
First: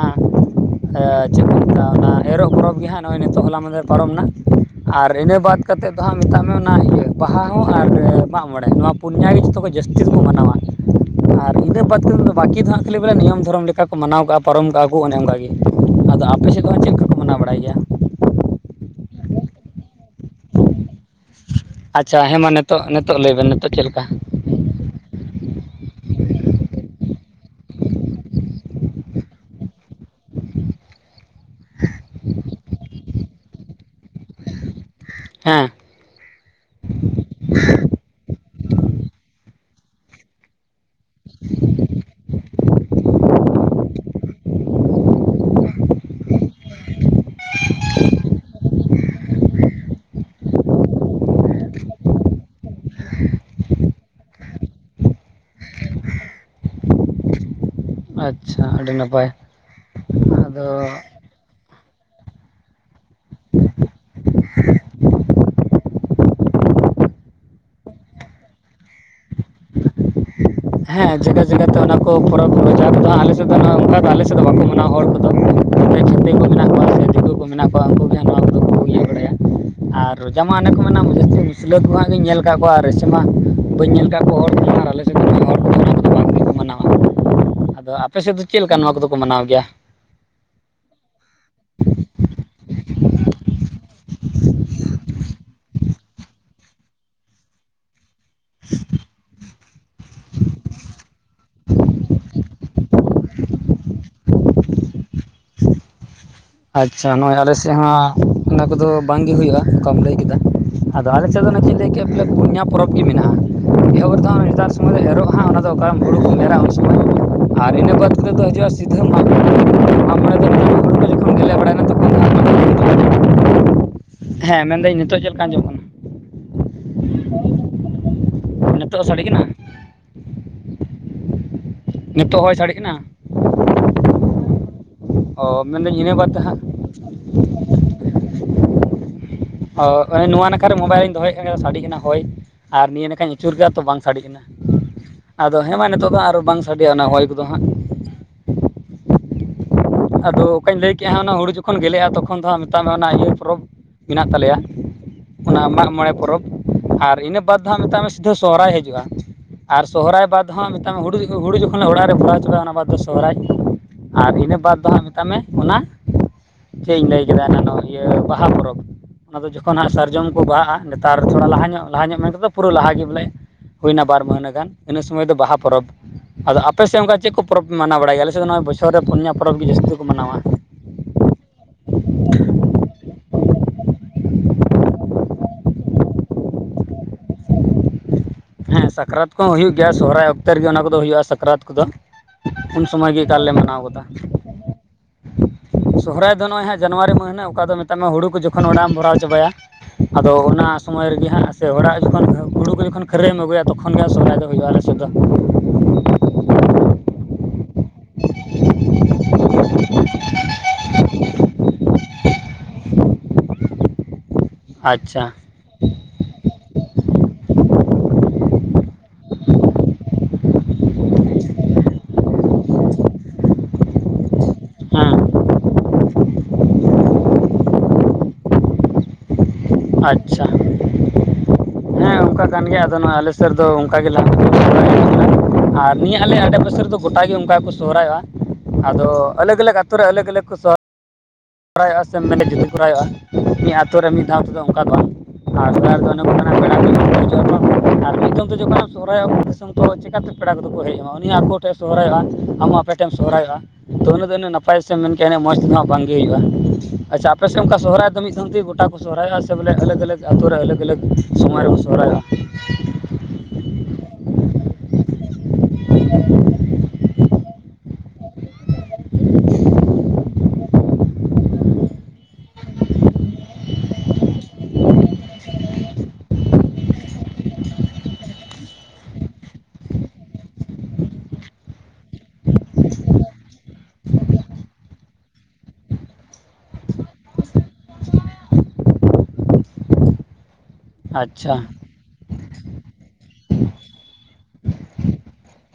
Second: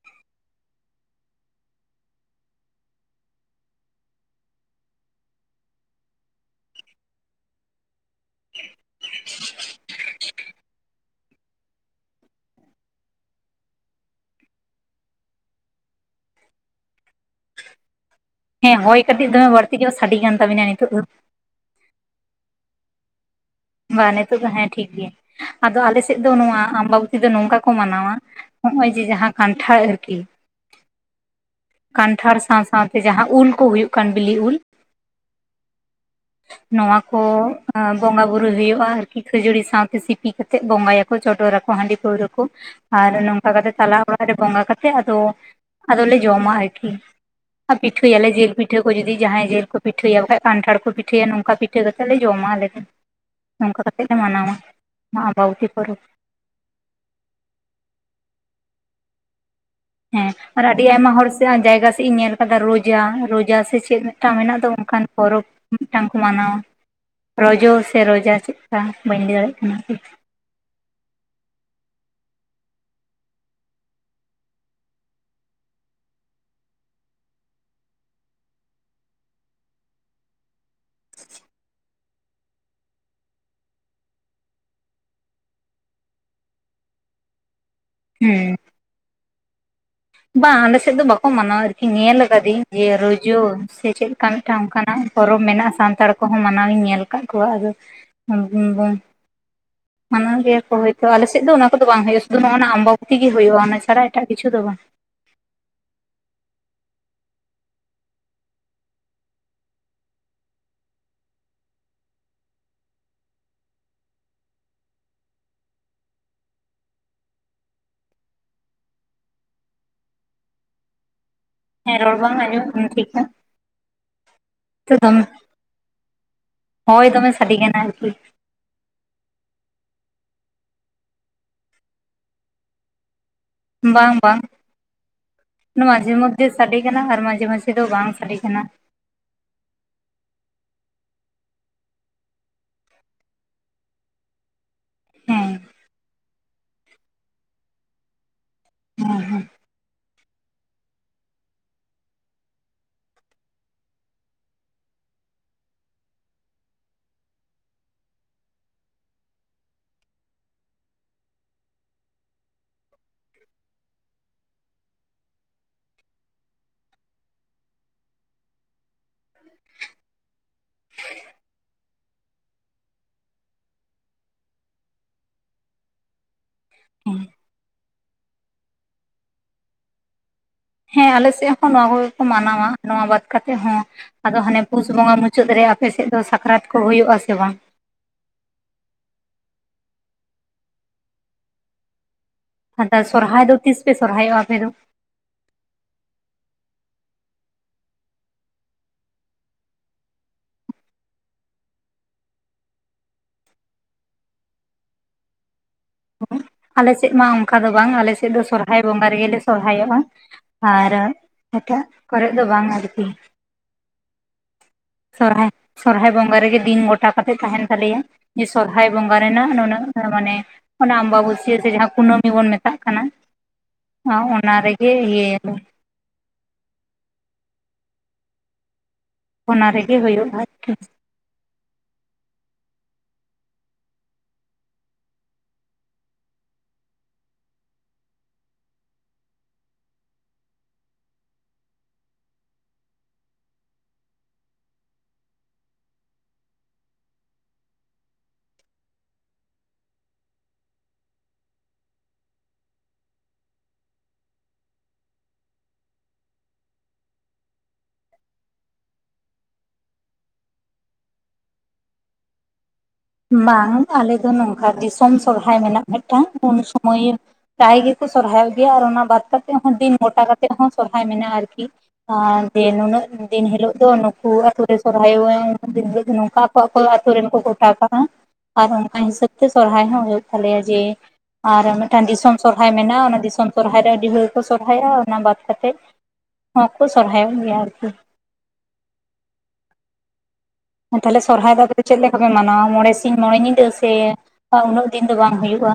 ᱾ ᱪᱮᱫ ᱠᱚ ᱢᱮᱛᱼᱟ ᱮᱨᱚᱜ ᱯᱚᱨᱚᱵᱽ ᱜᱮ ᱦᱟᱸᱜ ᱱᱚᱜᱼᱚᱭ ᱱᱤᱛᱚᱜ ᱦᱚᱞᱟ ᱢᱟᱦᱫᱮᱨ ᱯᱟᱨᱟᱢ ᱮᱱᱟ ᱾ ᱟᱨ ᱤᱱᱟᱹ ᱵᱟᱫᱽ ᱠᱟᱛᱮᱫ ᱫᱚ ᱦᱟᱸᱜ ᱢᱮᱛᱟᱜ ᱢᱮ ᱚᱱᱟ ᱤᱭᱟᱹ ᱵᱟᱦᱟ ᱦᱟᱸᱜ ᱟᱨ ᱢᱟᱜ ᱢᱚᱬᱮ ᱯᱩᱱᱭᱟᱹ ᱜᱮ ᱡᱚᱛᱚ ᱠᱦᱚᱡ ᱡᱟᱹᱥᱛᱤ ᱫᱚᱠᱚ ᱢᱟᱱᱟᱣᱟ ᱟᱨ ᱤᱱᱟᱹ ᱵᱟᱫᱽ ᱛᱮᱫᱚ ᱵᱟᱹᱠᱤ ᱫᱚ ᱦᱟᱸᱜ ᱠᱷᱟᱹᱞᱤ ᱵᱚᱞᱮ ᱱᱤᱭᱚᱢ ᱫᱷᱚᱨᱚᱢ ᱞᱮᱠᱟ ᱠᱚ ᱢᱟᱱᱟᱣ ᱠᱟᱜᱼᱟ ᱯᱟᱨᱚᱢᱠᱟᱜᱼᱟ ᱠᱚ ᱚᱱᱮ ᱚᱱᱠᱟ ᱜᱮ ᱾ ᱟᱫᱚ ᱟᱯᱮ ᱥᱮᱫ ᱦᱚᱸ ᱪᱮᱫ ᱠᱚᱠᱚ ᱢᱟᱱᱟᱣ ᱵᱟᱲᱟᱭ ᱜᱮᱭᱟ? ᱦᱮᱸ ᱦᱚᱭ ᱠᱟᱹᱴᱤᱡ ᱫᱚᱢᱮ ᱵᱟᱹᱲᱛᱤ ᱠᱮᱫᱟ ᱥᱮ ᱥᱟᱰᱮ ᱠᱟᱱ ᱛᱟᱵᱤᱱᱟ ᱱᱤᱛᱚᱜ ᱫᱚ ᱾ ᱟᱪᱪᱷᱟ ᱾ ᱦᱮᱸ ᱢᱟ ᱱᱤᱛᱚᱜ ᱱᱤᱛᱚᱜ ᱞᱟᱹᱭ ᱵᱮᱱ ᱱᱤᱛᱚᱜ ᱪᱮᱫ ᱞᱮᱠᱟ ᱵᱟᱝ ᱱᱮᱛᱚᱜ ᱫᱚ ᱦᱮᱸ ᱴᱷᱤᱠ ᱜᱮᱭᱟ ᱾ ᱟᱫᱚ ᱟᱞ ᱥᱮᱫ ᱫᱚ ᱱᱚᱣᱟ ᱟᱢᱵᱟᱵᱚᱛᱤ ᱫᱚ ᱱᱚᱝᱠᱟ ᱠᱚ ᱢᱟᱱᱟᱣᱟ ᱱᱚᱜᱼᱚᱭ ᱡᱮ ᱡᱟᱦᱟᱸ ᱠᱟᱱᱴᱷᱟᱲ ᱟᱨᱠᱤ ᱠᱟᱱᱴᱷᱟᱲ ᱥᱟᱶ ᱥᱟᱶᱛᱮ ᱡᱟᱦᱟᱸ ᱩᱞ ᱠᱚ ᱦᱩᱭᱩᱜ ᱠᱟᱱ ᱵᱤᱞᱤ ᱩᱞ ᱦᱮᱸ ᱾ ᱱᱚᱣᱟ ᱠᱚ ᱵᱚᱸᱜᱟ ᱵᱩᱨᱩ ᱦᱩᱭᱩᱜᱼᱟ ᱟᱨᱠᱤ ᱠᱷᱟᱹᱡᱟᱹᱲᱤ ᱥᱟᱶᱛᱮ ᱥᱤᱯᱤ ᱠᱟᱛᱮ ᱵᱚᱸᱜᱟᱭᱟ ᱾ ᱪᱳᱰᱳᱨ ᱟᱠᱚ ᱦᱟᱺᱰᱤ ᱯᱟᱣᱨᱟᱹ ᱠᱚ ᱾ ᱟᱨ ᱱᱚᱝᱠᱟ ᱠᱟᱛᱮ ᱛᱟᱞᱟ ᱚᱲᱟᱜ ᱨᱮ ᱵᱚᱸᱜᱟ ᱠᱟᱛᱮ ᱟᱫᱚ ᱟᱫᱚ ᱞᱮ ᱡᱚᱢᱟ ᱟᱨᱠᱤ ᱾ ᱯᱤᱴᱷᱟᱹᱭᱟᱞᱮ ᱡᱤᱞ ᱯᱤᱴᱷᱟᱹ ᱡᱩᱫᱤ ᱡᱟᱦᱟᱸᱭ ᱡᱤᱞ ᱠᱚ ᱯᱤᱴᱷᱟᱹᱭᱟ ᱠᱟᱱᱴᱷᱟᱲ ᱠᱚ ᱯᱤᱴᱷᱟᱹᱭᱟ ᱱᱚᱝᱠᱟ ᱾ ᱯᱤᱴᱷᱟᱹ ᱠᱟᱛᱮ ᱞᱮ ᱡᱚᱢᱟ ᱟᱞᱮ ᱫᱚ ᱱᱚᱝᱠᱟ ᱠᱟᱛᱮ ᱞᱮ ᱢᱟᱱᱟᱣᱟ ᱱᱚᱣᱟ ᱟᱢᱵᱟᱵᱚᱛᱤ ᱯᱚᱨᱚᱵᱽ ᱾ ᱟᱪᱷᱟ ᱟᱹᱰᱤ ᱱᱟᱯᱟᱭ ᱾ ᱦᱮᱸ ᱟᱨ ᱟᱹᱰᱤ ᱟᱭᱢᱟ ᱦᱚᱲ ᱥᱮᱫ ᱡᱟᱭᱜᱟ ᱥᱮᱫ ᱤᱧ ᱧᱮᱞ ᱨᱳᱡᱟ ᱨᱳᱡᱟ ᱥᱮ ᱪᱮᱫ ᱢᱤᱫᱴᱟᱝ ᱢᱮᱱᱟᱜ ᱫᱚ ᱚᱱᱠᱟᱱ ᱯᱚᱨᱚᱵᱽ ᱾ ᱢᱤᱫᱴᱟᱝ ᱠᱚ ᱢᱟᱱᱟᱣᱟ ᱨᱚᱡᱚ ᱥᱮ ᱨᱚᱡᱟ ᱪᱮᱫᱼᱠᱟ ᱵᱟᱹᱧ ᱞᱟᱹᱭ ᱫᱟᱲᱮᱭᱟᱜ ᱠᱟᱱᱟ ᱾ ᱦᱮᱸ ᱡᱟᱭᱜᱟ ᱡᱟᱭᱜᱟᱛᱮ ᱚᱱᱟ ᱠᱚ ᱯᱚᱨᱚᱵᱽ ᱡᱟᱦᱟᱸ ᱠᱚᱫᱚ ᱟᱞᱮ ᱥᱮᱫ ᱫᱚ ᱚᱱᱠᱟ ᱫᱚ ᱟᱞᱮ ᱥᱮᱫ ᱫᱚ ᱵᱟᱠᱚ ᱢᱟᱱᱟᱣᱟ ᱦᱚᱲ ᱠᱚᱫᱚ ᱾ ᱛᱮ ᱪᱷᱟᱹᱛᱤᱠ ᱠᱚ ᱢᱮᱱᱟᱜ ᱠᱚᱣᱟ ᱥᱮ ᱫᱤᱠᱩ ᱠᱚ ᱢᱮᱱᱟᱜ ᱠᱚᱣᱟ ᱩᱱᱠᱩ ᱜᱮ ᱦᱟᱸᱜ ᱱᱚᱣᱟ ᱠᱚᱫᱚ ᱠᱚ ᱤᱭᱟᱹ ᱵᱟᱲᱟᱭᱟ ᱾ ᱟᱨ ᱨᱚᱡᱟ ᱢᱟ ᱚᱱᱮ ᱠᱚ ᱢᱮᱱᱟ ᱡᱟᱹᱥᱛᱤ ᱢᱩᱥᱞᱟ ᱠᱚᱦᱟᱸᱜ ᱜᱮᱧ ᱧᱮᱞ ᱟᱠᱟᱫ ᱠᱚᱣᱟ ᱟᱨ ᱤᱭᱥᱟᱹ ᱢᱟ ᱾ ᱵᱟᱹᱧ ᱧᱮᱞ ᱟᱠᱟᱫ ᱠᱚ ᱦᱚᱲ ᱟᱨ ᱟᱞᱮ ᱥᱮᱫ ᱫᱚ ᱵᱟᱝᱠᱚ ᱢᱟᱱᱟᱣᱟ ᱟᱫᱚ ᱟᱯᱮ ᱥᱮᱫ ᱫᱚ ᱦᱩᱸ ᱪᱮᱫ ᱞᱮᱠᱟ ᱱᱚᱣᱟ ᱠᱚᱫᱚ ᱠᱚ ᱢᱟᱱᱟᱣ ᱜᱮᱭᱟ? ᱵᱟᱝ ᱟᱞᱮ ᱥᱮᱫ ᱫᱚ ᱵᱟᱠᱚ ᱢᱟᱱᱟᱣᱟ ᱟᱨᱠᱤ ᱧᱮᱞ ᱟᱠᱟᱫᱤᱧ ᱡᱮ ᱨᱚᱡᱚ ᱥᱮ ᱪᱮᱫ ᱚᱱᱠᱟ ᱢᱤᱫᱴᱟᱝ ᱚᱱᱠᱟᱱᱟᱜ ᱯᱚᱨᱚᱵᱽ ᱢᱮᱱᱟᱜᱼᱟ ᱥᱟᱱᱛᱟᱲ ᱠᱚᱦᱚᱸ ᱢᱟᱱᱟᱣ ᱞᱤᱧ ᱧᱮᱞ ᱟᱠᱟᱫ ᱠᱚᱣᱟ ᱟᱫᱚ ᱢᱟᱱᱟᱣ ᱜᱮᱭᱟ ᱠᱚ ᱦᱳᱭᱛᱳ ᱟᱞᱮ ᱥᱮᱫ ᱫᱚ ᱚᱱᱟ ᱠᱚᱫᱚ ᱵᱟᱝ ᱦᱩᱭᱩᱼᱟ ᱥᱩᱫᱩ ᱱᱚᱜ ᱟᱢᱵᱟ ᱵᱚᱛᱤ ᱜᱮ ᱦᱩᱭᱩᱜᱼᱟ ᱚᱱᱟ ᱪᱷᱟᱲᱟ ᱮᱴᱟᱜ ᱠᱤᱪᱷᱩ ᱫᱚ ᱵᱟᱝ ᱾ [inaudible] ᱟᱪᱪᱷᱟ ᱱᱚᱜᱼᱚᱭ ᱟᱞᱮ ᱥᱮᱫ ᱦᱚᱸ ᱚᱱᱟ ᱠᱚᱫᱚ ᱵᱟᱝ ᱜᱮ ᱦᱩᱭᱩᱜᱼᱟ ᱚᱱᱠᱟᱢ ᱞᱟᱹᱭ ᱠᱮᱫᱟ ᱾ ᱟᱫᱚ ᱟᱞᱮ ᱥᱮᱫ ᱫᱚ ᱪᱮᱫ ᱤᱧ ᱞᱟᱹᱭ ᱠᱮᱫᱟ ᱯᱩᱱᱭᱟ ᱯᱚᱨᱚᱵᱽ ᱜᱮ ᱢᱮᱱᱟᱜᱼᱟ ᱾ ᱮᱦᱚᱵᱚᱜ ᱫᱚ ᱦᱟᱸᱜ ᱱᱮᱛᱟᱨ ᱥᱚᱢᱚᱭ ᱫᱚ ᱮᱨᱚᱜ ᱦᱟᱜ ᱚᱱᱟ ᱫᱚ ᱚᱠᱟᱨ ᱦᱩᱲᱩ ᱠᱚ ᱮᱨᱟ ᱩᱱ ᱥᱚᱢᱚᱭ ᱾ ᱟᱨ ᱤᱱᱟᱹ ᱵᱟᱫᱽ ᱛᱮᱫᱚ ᱦᱤᱡᱩᱜᱼᱟ ᱥᱤᱫᱷᱟᱹ ᱢᱟᱜᱽ [unintelligible] ᱢᱚᱬᱮ ᱫᱚ [unintelligible] ᱦᱮᱸ ᱨᱚᱲ ᱵᱟᱝ ᱦᱤᱡᱩᱜ ᱦᱟᱸᱜ ᱴᱷᱤᱠᱟ᱾ ᱦᱮᱸ ᱢᱮᱱᱫᱟᱹᱧ ᱱᱤᱛᱚᱜ ᱪᱮᱫ ᱞᱮᱠᱟ [unintelligible] ᱟᱸᱡᱚᱢᱚᱜ ᱦᱚᱭ ᱫᱚᱢᱮ ᱥᱟᱰᱮ ᱠᱟᱱᱟ ᱟᱨᱠᱤ ᱱᱤᱛᱳᱜ ᱦᱚᱭ ᱥᱟᱰᱮ ᱠᱟᱱᱟ ᱱᱤᱛᱚᱜ ᱦᱚᱭ ᱥᱟᱰᱮ ᱠᱟᱱᱟ ᱾ ᱵᱟᱝ ᱵᱟᱝ ᱚ ᱢᱮᱱᱫᱟᱹᱧ ᱢᱟᱡᱮ ᱤᱱᱟᱹ ᱵᱟᱫᱽ ᱫᱚ ᱢᱚᱫᱽᱷᱮ ᱦᱟᱸᱜ ᱥᱟᱰᱮ ᱠᱟᱱᱟ ᱟᱨ ᱢᱟᱡᱷᱮ ᱢᱟᱡᱷ ᱫᱚ ᱵᱟᱝ ᱥᱟᱰᱮ ᱠᱟᱱᱟ ᱾ ᱚ ᱮ ᱱᱚᱣᱟ ᱱᱟᱠᱟᱨᱮ ᱢᱳᱵᱟᱭᱤᱞᱤᱧ ᱫᱚᱦᱚᱭᱮᱫ ᱠᱟᱱ ᱥᱟᱰᱮ ᱠᱟᱱᱟ ᱦᱳᱭ ᱟᱨ ᱱᱤᱭᱟᱹ ᱱᱟᱠᱷᱟᱧ ᱟᱹᱪᱩᱨ ᱠᱮᱜᱼᱟ ᱛᱚ ᱵᱟᱝ ᱥᱟᱰᱮ ᱠᱟᱱᱟ ᱾ ᱦᱮᱸ ᱟᱫᱚ ᱦᱮᱸᱢᱟ ᱱᱤᱛᱚᱜ ᱫᱚ ᱟᱨᱚ ᱵᱟᱝ ᱥᱟᱰᱮᱭᱟ ᱚᱱᱟ ᱦᱚᱭ ᱠᱚᱫᱚ ᱦᱟᱸᱜ ᱾ ᱦᱮᱸ ᱦᱮᱸ ᱾ ᱟᱫᱚ ᱚᱠᱟᱧ ᱞᱟᱹᱭ ᱠᱮᱫᱮᱜᱼᱟ ᱦᱟᱸᱜ ᱚᱱᱟ ᱦᱩᱲᱩ ᱡᱚᱠᱷᱚᱱ ᱜᱮᱞᱮᱜᱼᱟ ᱛᱚᱠᱷᱚᱱ ᱫᱚ ᱦᱟᱸᱜ ᱢᱮᱛᱟᱜ ᱢᱮ ᱚᱱᱟ ᱤᱭᱟᱹ ᱯᱚᱨᱚᱵᱽ ᱢᱮᱱᱟᱜ ᱛᱟᱞᱮᱭᱟ ᱾ ᱚᱱᱟ ᱢᱟᱜ ᱢᱚᱬᱮ ᱯᱚᱨᱚᱵᱽ ᱟᱨ ᱤᱱᱟᱹ ᱵᱟᱫᱽ ᱫᱚ ᱦᱟᱸᱜ ᱢᱮᱛᱟᱜ ᱢᱮ ᱥᱤᱫᱷᱟᱹ ᱥᱚᱦᱨᱟᱭ ᱦᱤᱡᱩᱜᱼᱟ ᱟᱨ ᱥᱚᱦᱚᱨᱟᱭ ᱵᱟᱫ ᱦᱚ ᱢᱤᱫ ᱦᱩᱲᱩ ᱦᱩᱲᱩ ᱡᱚᱠᱷᱚᱱ ᱚᱲᱟᱜ ᱨᱮ ᱵᱷᱚᱨᱟᱣ ᱪᱟᱵᱟᱭᱼᱟ ᱚᱱᱟ ᱵᱟᱫᱽ ᱥᱚᱦᱚᱨᱟᱭ ᱟᱨ ᱤᱱᱟᱹ ᱵᱟᱫ ᱦᱟᱸᱜ ᱢᱮᱛᱟᱜ ᱢᱮ ᱚᱱᱟ ᱪᱮᱫ ᱤᱧ ᱞᱟᱹᱭ ᱠᱮᱫᱟ ᱮᱱᱟᱱᱜ ᱤᱭᱟᱹ ᱵᱟᱦᱟ ᱯᱚᱨᱚᱵᱽ ᱟᱫᱚ ᱡᱚᱠᱷᱚᱱ ᱦᱟᱸᱜ ᱥᱟᱨᱡᱚᱢ ᱠᱚ ᱵᱟᱦᱟᱜᱼᱟ ᱱᱮᱛᱟᱨ ᱛᱷᱚᱲᱟ ᱞᱟᱦᱟ ᱧᱚᱜ ᱞᱟᱦᱟ ᱧᱚᱜ ᱢᱮᱱ ᱠᱟᱛᱮ ᱫᱚ ᱯᱩᱨᱟᱹ ᱞᱟᱦᱟ ᱜᱮ ᱵᱚᱞᱮ ᱦᱩᱭᱱᱟ ᱵᱟᱨ ᱢᱟᱹᱦᱱᱟᱹ ᱜᱟᱱ ᱤᱱᱟᱹ ᱥᱚᱢᱚᱭ ᱫᱚ ᱵᱟᱦᱟ ᱯᱚᱨᱚᱵᱽ ᱟᱫᱚ ᱟᱯᱮ ᱥᱮᱫ ᱚᱱᱠᱟ ᱪᱮᱫ ᱠᱚ ᱯᱚᱨᱚᱵᱽ ᱢᱟᱱᱟᱣ ᱵᱟᱲᱟᱭ ᱜᱮᱭᱟ ᱟᱞᱮ ᱥᱮᱫ ᱫᱚ ᱱᱚᱣᱟ ᱵᱚᱪᱷᱚᱨ ᱨᱮ ᱯᱩᱱᱭᱟ ᱯᱚᱨᱚᱵᱽ ᱜᱮ ᱡᱟᱹᱥᱛᱤ ᱠᱚ ᱢᱟᱱᱟᱣᱟ ᱦᱮᱸ ᱟᱞᱮ ᱥᱮᱫ ᱦᱚᱸ ᱱᱚᱣᱟ ᱠᱚᱜᱮ ᱠᱚ ᱢᱟᱱᱟᱣᱟ ᱱᱚᱣᱟ ᱵᱟᱫ ᱠᱟᱛᱮᱜ ᱦᱚᱸ ᱟᱫᱚ ᱦᱟᱱᱮ ᱯᱩᱥ ᱵᱚᱸᱜᱟ ᱢᱩᱪᱟᱹᱫ ᱨᱮ ᱟᱯᱮᱥᱮᱫ ᱫᱚ ᱥᱟᱠᱨᱟᱛ ᱠᱚ ᱦᱩᱭᱩᱜ ᱟᱥᱮ ᱵᱟᱝ? ᱦᱮᱸ ᱥᱟᱠᱨᱟᱛ ᱠᱚᱦᱚᱸ ᱦᱩᱭᱩᱜ ᱜᱮᱭᱟ ᱾ ᱥᱚᱦᱚᱨᱟᱭ ᱚᱠᱛᱮ ᱨᱮᱜᱮ ᱚᱱᱟ ᱠᱚᱫᱚ ᱦᱩᱭᱩᱜᱼᱟ ᱥᱟᱠᱨᱟᱛ ᱠᱚᱫᱚ ᱾ ᱩᱱ ᱟᱫᱚ ᱥᱚᱢᱚᱭ ᱜᱮ ᱮᱠᱟᱞ ᱥᱚᱨᱦᱟᱭ ᱞᱮ ᱫᱚ ᱢᱟᱱᱟᱣ ᱛᱤᱥ ᱯᱮ ᱜᱚᱫᱟ ᱥᱚᱨᱦᱟᱭᱚᱜᱼᱟ ᱟᱯᱮ ᱫᱚ? ᱥᱚᱦᱨᱟᱭ ᱫᱚ ᱱᱚᱜᱼᱚᱭ ᱦᱟᱸᱜ ᱡᱟᱱᱩᱣᱟᱨᱤ ᱢᱟᱹᱦᱱᱟᱹ ᱚᱠᱟ ᱫᱚ ᱢᱮᱛᱟᱜ ᱢᱮ ᱦᱩᱲᱩ ᱠᱚ ᱡᱚᱠᱷᱚᱱ ᱚᱲᱟᱜ ᱮᱢ ᱵᱷᱚᱨᱟᱣ ᱪᱟᱵᱟᱭᱟ ᱟᱫᱚ ᱚᱱᱟ ᱥᱚᱢᱚᱭ ᱨᱮᱜᱮ ᱦᱟᱸᱜ ᱥᱮ ᱦᱚᱲᱟᱜ ᱡᱚᱠᱷᱚᱱ ᱦᱩᱲᱩ ᱠᱚ ᱡᱚᱠᱷᱚᱱ ᱠᱷᱟᱹᱨᱟᱹᱭ ᱮᱢ ᱟᱜᱩᱭᱟ ᱛᱚᱠᱷᱚᱱ ᱜᱮ ᱥᱚᱦᱨᱟᱭ ᱫᱚ ᱦᱩᱭᱩᱜᱼᱟ ᱟᱞᱮᱥᱮᱫ ᱫᱚ ᱟᱞᱮ ᱥᱮᱫ ᱢᱟ ᱚᱱᱠᱟ ᱫᱚ ᱵᱟᱝ ᱟᱞᱮ ᱥᱮᱫ ᱫᱚ ᱥᱚᱨᱦᱟᱭ ᱵᱚᱸᱜᱟ ᱨᱮᱜᱮᱞᱮ ᱥᱚᱨᱦᱟᱭᱚᱜᱼᱟ ᱟᱨ ᱮᱴᱟᱜ ᱠᱚᱨᱮ ᱫᱚ ᱵᱟᱝ ᱟᱨᱠᱤ ᱟᱪᱪᱷᱟ ᱥᱚᱨᱦᱟᱭ ᱥᱚᱨᱦᱟᱭ ᱵᱚᱸᱜᱟ ᱨᱮᱜᱮ ᱫᱤᱱ ᱜᱚᱴᱟ ᱠᱟᱛᱮᱜ ᱛᱟᱦᱮᱱ ᱛᱟᱞᱮᱭᱟ ᱡᱮ ᱥᱚᱨᱦᱟᱭ ᱵᱚᱸᱜᱟ ᱨᱮᱱᱟᱜ ᱱᱩᱱᱟᱹᱜ ᱢᱟᱱᱮ ᱚᱱᱟ ᱟᱢᱵᱟᱵᱟᱹᱥᱭᱟᱹ ᱥᱮ ᱡᱟᱦᱟᱸ ᱠᱩᱱᱟᱹᱢᱤ ᱵᱚᱱ ᱢᱮᱛᱟᱜ ᱠᱟᱱᱟ ᱚ ᱚᱱᱟ ᱨᱮᱜᱮ ᱦᱮᱸ ᱤᱭᱟᱹᱭᱟᱞᱮ ᱚᱱᱟ ᱨᱮ ᱟᱪᱪᱷᱟ ᱦᱮᱸ ᱚᱱᱠᱟ ᱠᱟᱱ ᱜᱮᱭᱟ ᱟᱫᱚ ᱱᱚᱣᱟ ᱟᱞᱮ ᱥᱮᱫ ᱫᱚ ᱚᱱᱠᱟ ᱜᱮ [inaudible] ᱟᱨ ᱱᱤᱭᱟᱹ ᱟᱞᱮ ᱟᱰᱮᱯᱟᱥᱮ ᱨᱮᱫᱚ ᱜᱚᱴᱟ ᱜᱮ ᱚᱱᱠᱟ ᱜᱮᱠᱚ ᱥᱚᱦᱨᱟᱭᱚᱜᱼᱟ ᱟᱫᱚ ᱟᱞᱟᱹᱠ ᱟᱞᱟᱹᱠ ᱟᱛᱳ ᱨᱮ ᱟᱞᱟᱹᱠ ᱠᱚ ᱥᱚᱦᱚ- [inaudible] ᱢᱤ ᱟᱛᱳ ᱨᱮ ᱢᱤᱫ ᱫᱷᱟᱣ ᱛᱮᱫᱚ ᱚᱱᱠᱟ ᱫᱚ ᱵᱟᱝ ᱟᱨ [inaudible] [unintelligible] ᱪᱤᱠᱟᱹᱛᱮ ᱯᱮᱲᱟ ᱠᱚᱫᱚ ᱠᱚ ᱦᱮᱡ ᱟᱢᱟ ᱩᱱᱤ ᱟᱠᱚ ᱴᱷᱮᱱ ᱥᱚᱦᱨᱟᱭᱚᱜᱼᱟ ᱟᱢ ᱦᱚᱸ ᱟᱯᱮ ᱴᱷᱮᱱ ᱮᱢ ᱥᱚᱦᱨᱟᱭᱚᱜᱼᱟ [unintelligible] ᱱᱟᱯᱟᱭ ᱥᱮᱢ ᱢᱮᱱ ᱠᱮᱭᱟ ᱵᱟᱝ [unintelligible] ᱟᱪᱪᱷᱟ ᱟᱯᱮ ᱥᱮᱫ ᱚᱱᱠᱟ ᱥᱚᱦᱨᱟᱭ ᱫᱚ ᱢᱤᱫ ᱫᱷᱟᱹᱢ ᱛᱮ ᱜᱚᱴᱟ ᱠᱚ ᱥᱚᱦᱨᱟᱭᱚᱜᱼᱟ ᱥᱮ ᱵᱚᱞᱮ ᱟᱞᱟᱹᱜᱽ ᱟᱞᱟᱹᱜᱽ ᱟᱛᱩ ᱨᱮ ᱟᱞᱟᱹᱠ ᱟᱞᱟᱹᱜ ᱥᱚᱢᱚᱭ ᱨᱮᱵᱚᱱ ᱥᱚᱦᱨᱟᱭᱚᱜᱼᱟ ᱵᱟᱝ ᱟᱞᱮ ᱫᱚ ᱱᱚᱝᱠᱟ ᱫᱤᱥᱚᱢ ᱥᱚᱨᱦᱟᱭ ᱢᱮᱱᱟᱜ ᱢᱤᱫᱴᱟᱝ ᱩᱱ ᱥᱚᱢᱚᱭ ᱯᱨᱟᱭ ᱜᱮᱠᱚ ᱥᱚᱨᱦᱟᱭᱚᱜ ᱜᱮᱭᱟ ᱟᱨ ᱚᱱᱟ ᱵᱟᱫ ᱠᱟᱛᱮᱫ ᱦᱚᱸ ᱫᱤᱱ ᱜᱚᱴᱟ ᱠᱟᱛᱮᱫ ᱦᱚᱸ ᱥᱚᱨᱦᱟᱭ ᱢᱮᱱᱟᱜᱼᱟ ᱟᱨᱠᱤ ᱟᱨ ᱡᱮ ᱱᱩᱱᱟᱹᱜ ᱫᱤᱱ ᱦᱤᱞᱳᱜ ᱫᱚ ᱱᱩᱠᱩ ᱟᱹᱛᱩ ᱨᱮ ᱥᱚᱨᱦᱟᱭ [unintelligible] ᱫᱤᱱ ᱦᱤᱞᱚᱜ ᱜᱮ ᱱᱚᱝᱠᱟ ᱟᱠᱚ ᱟᱠᱚ ᱟᱹᱛᱩ ᱨᱮᱱᱠᱚ ᱜᱚᱴᱟ ᱠᱟ [unintelligible] ᱟᱨ ᱚᱱᱠᱟ ᱦᱤᱥᱟᱹᱵ ᱛᱮ ᱥᱚᱨᱦᱟᱭ ᱦᱚᱸ ᱦᱩᱭᱩᱜ ᱛᱟᱞᱮᱭᱟ ᱡᱮ ᱟᱨ ᱢᱤᱫ ᱴᱮᱱ ᱫᱤᱥᱚᱢ ᱥᱚᱨᱦᱟᱭ ᱢᱮᱱᱟᱜᱼᱟ ᱚᱱᱟ ᱫᱤᱥᱚᱢ ᱥᱚᱨᱦᱟᱭ ᱨᱮ ᱟᱹᱰᱤ ᱦᱚᱲ ᱠᱚ ᱥᱚᱨᱦᱟᱭᱟᱜᱼᱟ ᱚᱱᱟ ᱵᱟᱫ ᱠᱟᱛᱮᱫ ᱦᱚᱸ ᱠᱚ ᱥᱚᱦᱨᱟᱭᱚᱜ ᱜᱮᱭᱟ ᱟᱨᱠᱤ ᱛᱟᱞᱦᱮ ᱥᱚᱦᱨᱟᱭ ᱟᱪᱪᱷᱟ ᱫᱚ [unintelligible] ᱪᱮᱫ ᱞᱮᱠᱟᱯᱮ ᱢᱟᱱᱟᱣᱟ ᱢᱚᱬᱮ ᱥᱤᱧ ᱢᱚᱬᱮ ᱧᱤᱫᱟᱹ ᱥᱮ ᱩᱱᱟᱹᱜ ᱫᱤᱱ ᱫᱚ ᱵᱟᱝ ᱦᱩᱭᱩᱜᱼᱟ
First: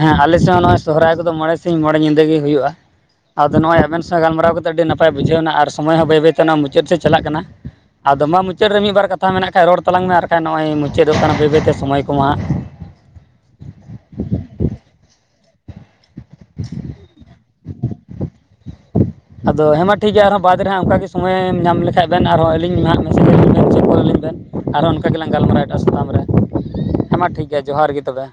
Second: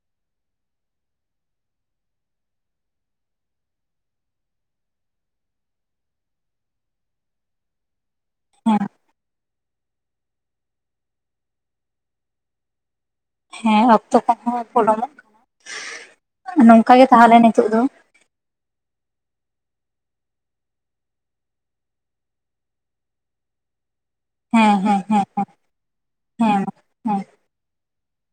ᱦᱮᱸ ᱟᱞᱮᱥᱮᱫ [unintelligible] ᱥᱚᱦᱨᱟᱭ ᱠᱚᱫᱚ ᱢᱚᱬᱮ ᱥᱤᱧ ᱢᱚᱬᱮ ᱧᱤᱫᱟᱹ ᱜᱮ ᱦᱩᱭᱩᱜᱼᱟ᱾ ᱟᱫᱚ ᱱᱚᱜᱼᱚᱭ ᱟᱵᱮᱱ ᱥᱟᱶ ᱜᱟᱞᱢᱟᱨᱟᱣ ᱠᱟᱛᱮ ᱟᱹᱰᱤ ᱱᱟᱯᱟᱭ ᱵᱩᱡᱷᱟᱹᱣ ᱱᱟ ᱟᱨ ᱥᱚᱢᱚᱭ ᱦᱚᱸ ᱵᱟᱹᱭ ᱵᱟᱹᱭᱛᱮ ᱢᱩᱪᱟᱹᱫ ᱥᱮᱫ ᱪᱟᱞᱟᱜ ᱠᱟᱱᱟ᱾ ᱟᱫᱚ ᱢᱟ ᱢᱩᱪᱟᱹᱫ ᱦᱮᱸ ᱨᱮ ᱢᱤᱫ ᱵᱟᱨ ᱠᱟᱛᱷᱟ ᱢᱮᱱᱟᱜ ᱠᱷᱟᱱ ᱨᱚᱲ ᱛᱞᱟᱝ ᱢᱮ ᱟᱨ ᱵᱟᱠᱷᱟᱱ ᱱᱚᱜᱼᱚᱭ ᱢᱩᱪᱟᱹᱫᱚᱜ ᱠᱟᱱᱟ ᱵᱟᱹᱭᱼ ᱵᱟᱹᱭᱛᱮ ᱥᱚᱢᱚᱭ ᱠᱚᱢᱟ ᱦᱟᱜ ᱦᱮᱸ ᱚᱠᱛᱚ ᱠᱚᱦᱚᱸ ᱯᱚᱞᱚᱢᱚᱜ [inaudible] ᱱᱚᱝᱠᱟ ᱜᱮ ᱛᱟᱦᱚᱞᱮ ᱱᱤᱛᱚᱜ ᱫᱚ [inaudible] ᱟᱫᱚ ᱦᱮᱸ ᱢᱟ ᱴᱷᱤᱠ ᱜᱮᱭᱟ ᱟᱨᱦᱚᱸ ᱵᱟᱫᱽ ᱨᱮ ᱦᱟᱸᱜ ᱚᱱᱠᱟ ᱜᱮ ᱥᱚᱢᱚᱭᱮᱢ ᱧᱟᱢ ᱞᱮᱠᱷᱟᱱ ᱵᱮᱱ ᱟᱨᱦᱚᱸ ᱟᱹᱞᱤᱧ ᱦᱟᱸᱜ ᱢᱮᱥᱮᱡᱟᱞᱤᱧ ᱵᱮᱱ ᱪᱮᱫ ᱦᱮᱸ [unintelligible] ᱟᱨᱚ ᱦᱮᱸ ᱚᱱᱠᱟ ᱦᱮᱸ ᱜᱮᱞᱟᱝ ᱦᱮᱸ ᱜᱟᱞᱢᱟᱨᱟᱣ ᱮᱴᱟᱜ ᱥᱟᱛᱟᱢ ᱨᱮ ᱦᱮᱸ ᱢᱟ ᱴᱷᱤᱠ ᱜᱮᱭᱟ ᱡᱚᱦᱟᱨ ᱜᱮ ᱛᱚᱵᱮ